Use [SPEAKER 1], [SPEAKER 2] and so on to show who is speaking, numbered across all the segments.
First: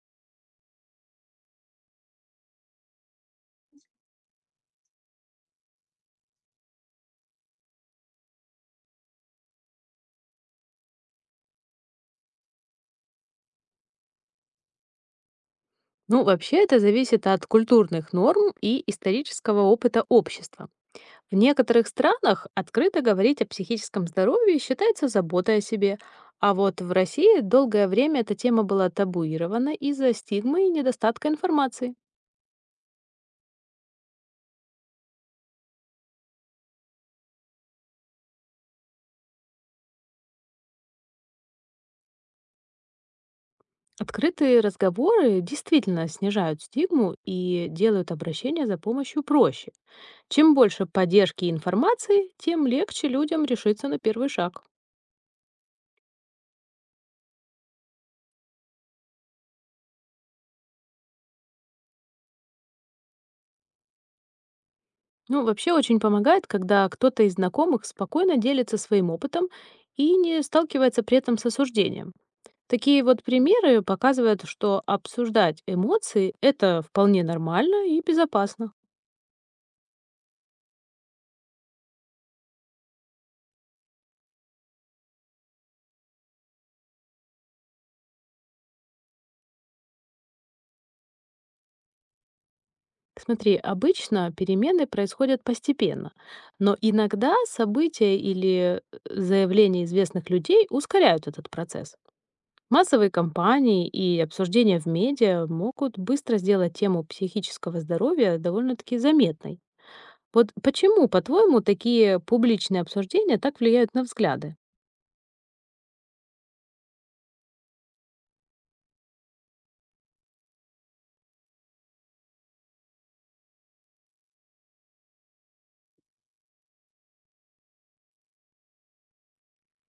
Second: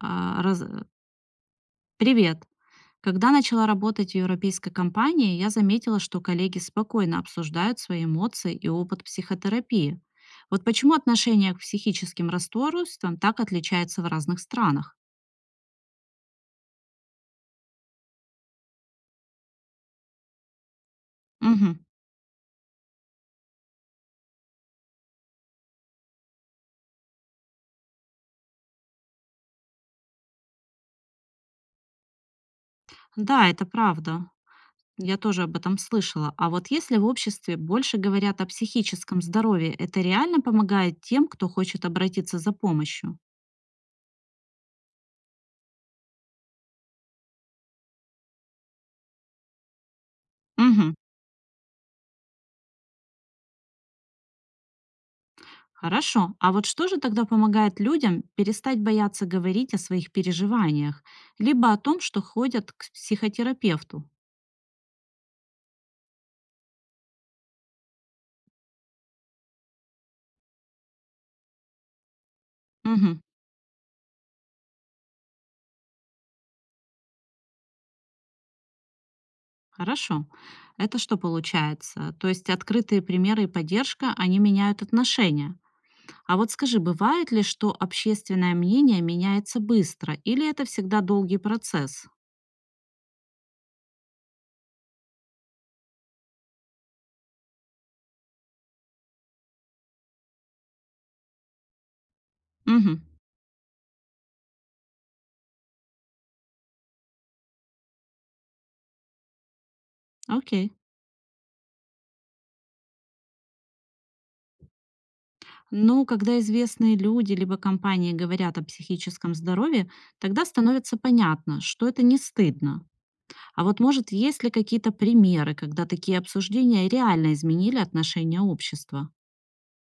[SPEAKER 1] А, раз- э, Привет. Когда начала работать в европейской компании, я заметила, что коллеги спокойно обсуждают свои эмоции и опыт психотерапии. Вот почему отношение к психическим расстройствам так отличается в разных странах.
[SPEAKER 2] Ну, вообще это зависит от культурных норм и исторического опыта общества. В
[SPEAKER 1] Мгм.
[SPEAKER 2] некоторых странах открыто говорить о психическом здоровье считается заботой о себе, а вот в России долгое время эта тема была табуирована из-за стигмы и недостатка информации.
[SPEAKER 1] Да, это правда. Я тоже об этом слышала. А вот если в обществе больше говорят о психическом здоровье, это реально помогает тем, кто хочет обратиться за помощью?
[SPEAKER 2] Открытые разговоры действительно снижают стигму и делают обращение за помощью проще. Чем больше
[SPEAKER 1] Мгм.
[SPEAKER 2] поддержки и информации, тем легче людям решиться на первый шаг.
[SPEAKER 1] Хорошо. А вот что же тогда помогает людям перестать бояться говорить о своих переживаниях, либо о том, что ходят к психотерапевту?
[SPEAKER 2] Ну, вообще очень помогает, когда кто-то из знакомых спокойно делится своим опытом и не сталкивается при этом с осуждением. Такие
[SPEAKER 1] Мгм.
[SPEAKER 2] вот примеры показывают, что обсуждать эмоции— это вполне нормально и безопасно.
[SPEAKER 1] Хорошо. Это что получается? То есть открытые примеры и поддержка, они меняют отношения. А вот скажи, бывает ли, что общественное мнение меняется быстро, или это всегда долгий процесс?
[SPEAKER 2] Смотри, обычно перемены происходят постепенно, но иногда события или заявления известных людей ускоряют этот процесс.
[SPEAKER 1] Угу.
[SPEAKER 2] Массовые кампании и обсуждения в медиа могут быстро сделать тему психического здоровья довольно-таки заметной. Вот
[SPEAKER 1] Окей.
[SPEAKER 2] почему, по-твоему, такие публичные обсуждения так влияют на взгляды?
[SPEAKER 1] Но когда известные люди либо компании говорят о психическом здоровье, тогда становится понятно, что это не стыдно. А вот может, есть ли какие-то примеры, когда такие обсуждения реально изменили отношение общества?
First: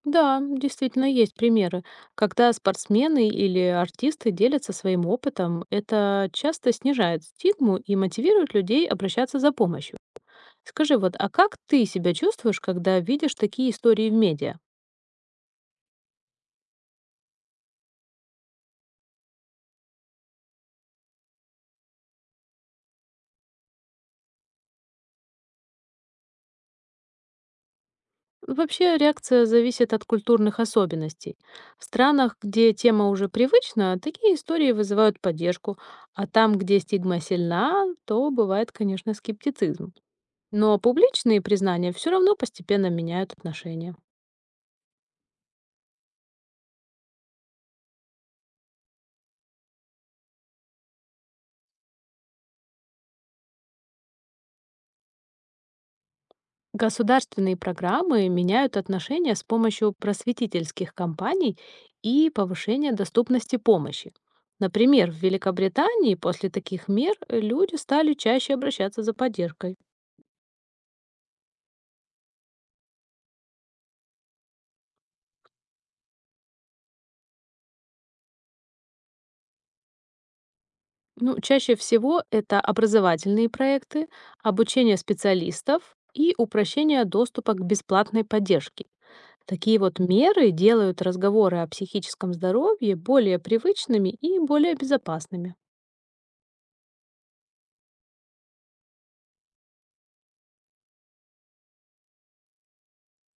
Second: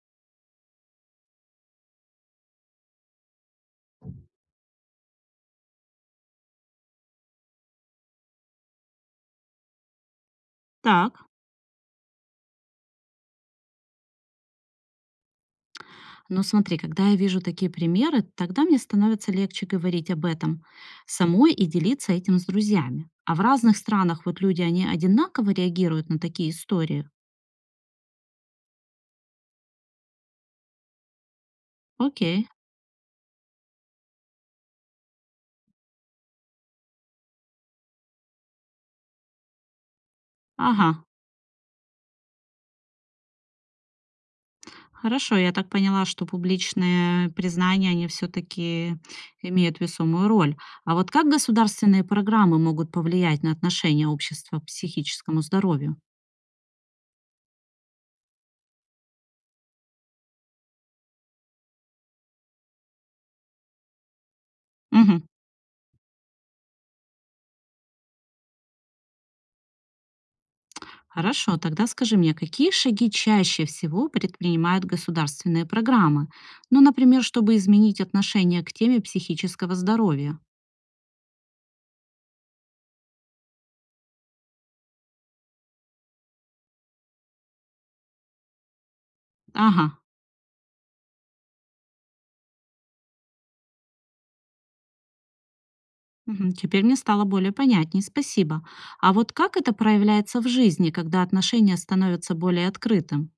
[SPEAKER 2] Да, действительно есть примеры. Когда спортсмены или артисты делятся своим опытом, это часто снижает стигму и мотивирует людей обращаться за помощью. Скажи,
[SPEAKER 1] Так.
[SPEAKER 2] вот, а как ты себя чувствуешь, когда видишь такие истории в медиа?
[SPEAKER 1] Но смотри, когда я вижу такие примеры, тогда мне становится легче говорить об этом самой и делиться этим с друзьями. А в разных странах вот люди, они одинаково реагируют на такие истории.
[SPEAKER 2] Вообще реакция зависит от культурных особенностей. В странах,
[SPEAKER 1] Окей,
[SPEAKER 2] где тема уже привычна, такие истории вызывают поддержку, а там, где стигма сильна, то бывает, конечно, скептицизм. Но
[SPEAKER 1] ага.
[SPEAKER 2] публичные признания все равно постепенно меняют отношения.
[SPEAKER 1] Хорошо, я так поняла, что публичные признания, они все-таки имеют весомую роль. А вот как государственные программы могут повлиять на отношение общества к психическому здоровью?
[SPEAKER 2] Государственные программы меняют отношения с помощью просветительских кампаний и повышения доступности помощи. Например, в
[SPEAKER 1] Мгм.
[SPEAKER 2] Великобритании после таких мер люди стали чаще обращаться за поддержкой.
[SPEAKER 1] Хорошо, тогда скажи мне, какие шаги чаще всего предпринимают государственные программы? Ну, например, чтобы изменить отношение к теме психического здоровья.
[SPEAKER 2] Ну, чаще всего это образовательные проекты, обучение специалистов и упрощение доступа к бесплатной поддержке. Такие
[SPEAKER 1] Ага,
[SPEAKER 2] вот меры делают разговоры о психическом здоровье более привычными и более безопасными.
[SPEAKER 1] мгм, теперь мне стало более понятней, спасибо. А вот как это проявляется в жизни, когда отношения становятся более открытым?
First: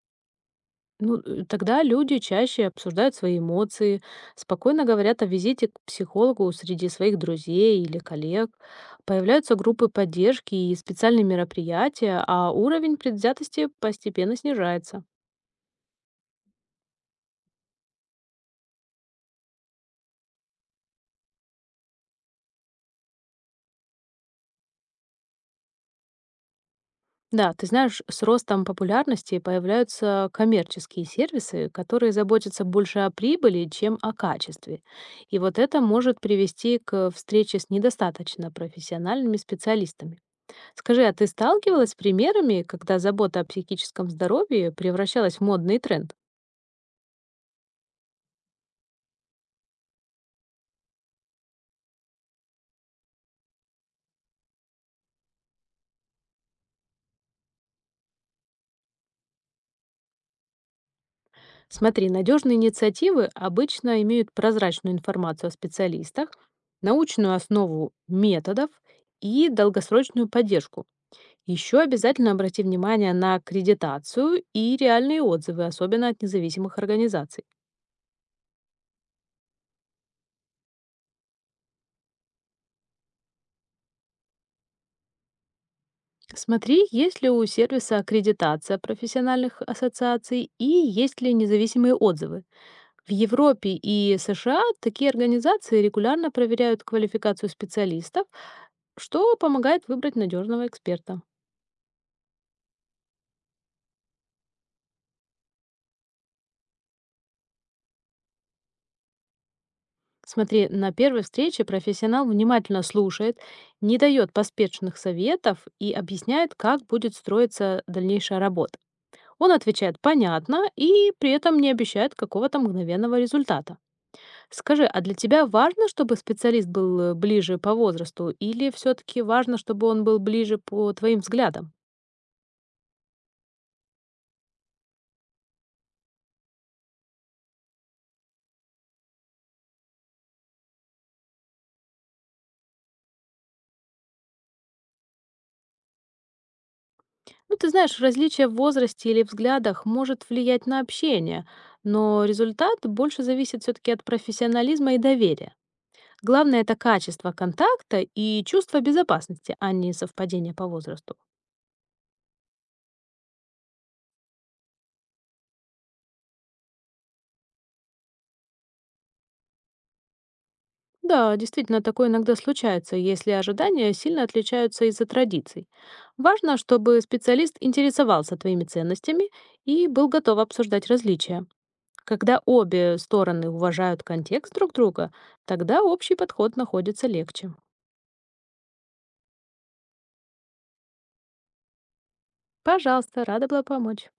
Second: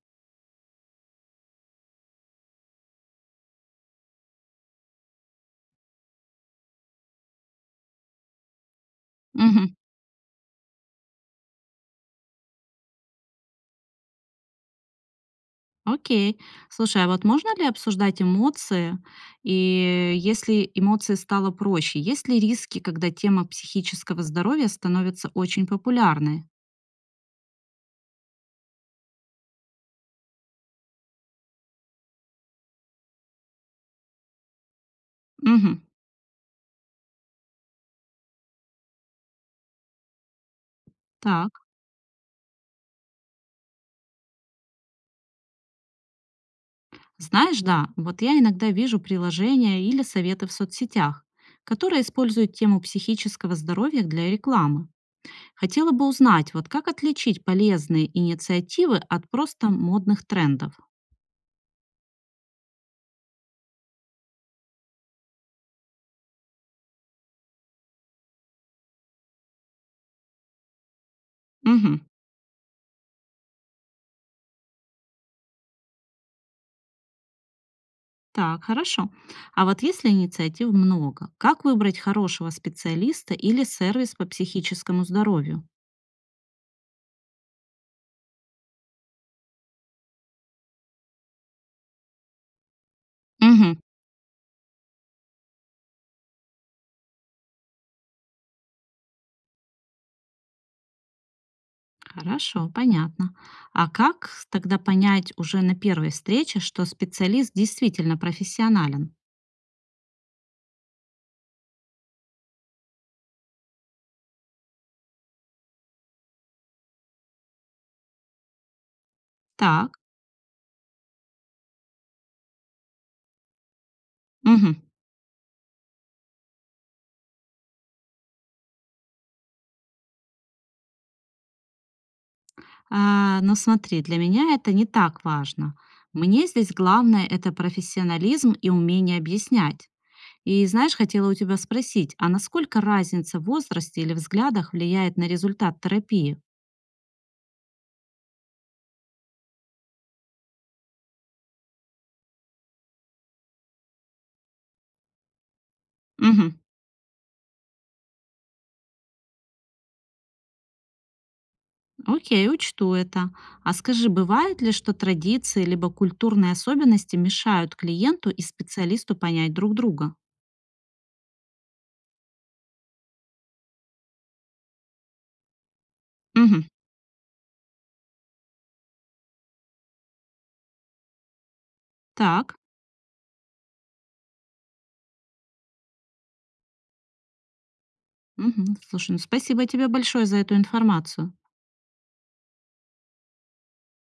[SPEAKER 2] Тогда люди чаще обсуждают свои эмоции, спокойно говорят о визите к психологу среди своих друзей или коллег, появляются
[SPEAKER 1] Мгм.
[SPEAKER 2] группы поддержки и специальные мероприятия, а уровень предвзятости постепенно снижается.
[SPEAKER 1] Окей. Слушай, а вот можно ли обсуждать эмоции? И если эмоции стало проще, есть ли риски, когда тема психического здоровья становится очень популярной?
[SPEAKER 2] Да, ты знаешь, с ростом популярности появляются коммерческие сервисы, которые заботятся больше о прибыли, чем о качестве. И вот
[SPEAKER 1] Угу.
[SPEAKER 2] это может привести к встрече с недостаточно профессиональными специалистами. Скажи, а ты
[SPEAKER 1] Так.
[SPEAKER 2] сталкивалась с примерами, когда забота о психическом здоровье превращалась в модный тренд?
[SPEAKER 1] Знаешь, да, вот я иногда вижу приложения или советы в соцсетях, которые используют тему психического здоровья для рекламы. Хотела бы узнать, вот как отличить полезные инициативы от просто модных трендов?
[SPEAKER 2] Смотри, надежные инициативы обычно имеют прозрачную информацию о специалистах, научную основу методов и долгосрочную поддержку. Еще
[SPEAKER 1] Мгм.
[SPEAKER 2] обязательно обрати внимание на аккредитацию и реальные отзывы, особенно от независимых организаций.
[SPEAKER 1] Так, хорошо. А вот если инициатив много, как выбрать хорошего специалиста или сервис по психическому здоровью?
[SPEAKER 2] Смотри, есть ли у сервиса аккредитация профессиональных ассоциаций и есть ли независимые отзывы. В Европе
[SPEAKER 1] Мгм.
[SPEAKER 2] и США такие организации регулярно проверяют квалификацию специалистов, что помогает выбрать надежного эксперта.
[SPEAKER 1] Хорошо, понятно. А как тогда понять уже на первой встрече, что специалист действительно профессионален?
[SPEAKER 2] Смотри, на первой встрече профессионал внимательно слушает, не дает поспешных советов и объясняет, как будет строиться дальнейшая работа. Он
[SPEAKER 1] Так.
[SPEAKER 2] отвечает «понятно» и при этом не обещает какого-то мгновенного результата.
[SPEAKER 1] Мгм.
[SPEAKER 2] Скажи, а для тебя важно, чтобы специалист был ближе по возрасту или все-таки важно, чтобы он был ближе по твоим взглядам?
[SPEAKER 1] А, но смотри, для меня это не так важно. Мне здесь главное– это профессионализм и умение объяснять. И знаешь, хотела у тебя спросить, а насколько разница в возрасте или взглядах влияет на результат терапии?
[SPEAKER 2] Ну, ты знаешь, различие в возрасте или взглядах может влиять на общение, но результат больше зависит все-таки от профессионализма и доверия.
[SPEAKER 1] Мгм.
[SPEAKER 2] Главное— это качество контакта и чувство безопасности, а не совпадение по возрасту.
[SPEAKER 1] Окей, учту это. А скажи, бывает ли, что традиции либо культурные особенности мешают клиенту и специалисту понять друг друга?
[SPEAKER 2] Да, действительно, такое иногда случается, если ожидания сильно отличаются из-за традиций. Важно,
[SPEAKER 1] Мгм.
[SPEAKER 2] чтобы специалист интересовался твоими ценностями и был готов обсуждать различия. Когда
[SPEAKER 1] Так.
[SPEAKER 2] обе стороны уважают контекст друг друга, тогда общий подход находится легче.
[SPEAKER 1] Мгм. Слушай, ну спасибо тебе большое за эту информацию.
[SPEAKER 2] Пожалуйста, рада была помочь.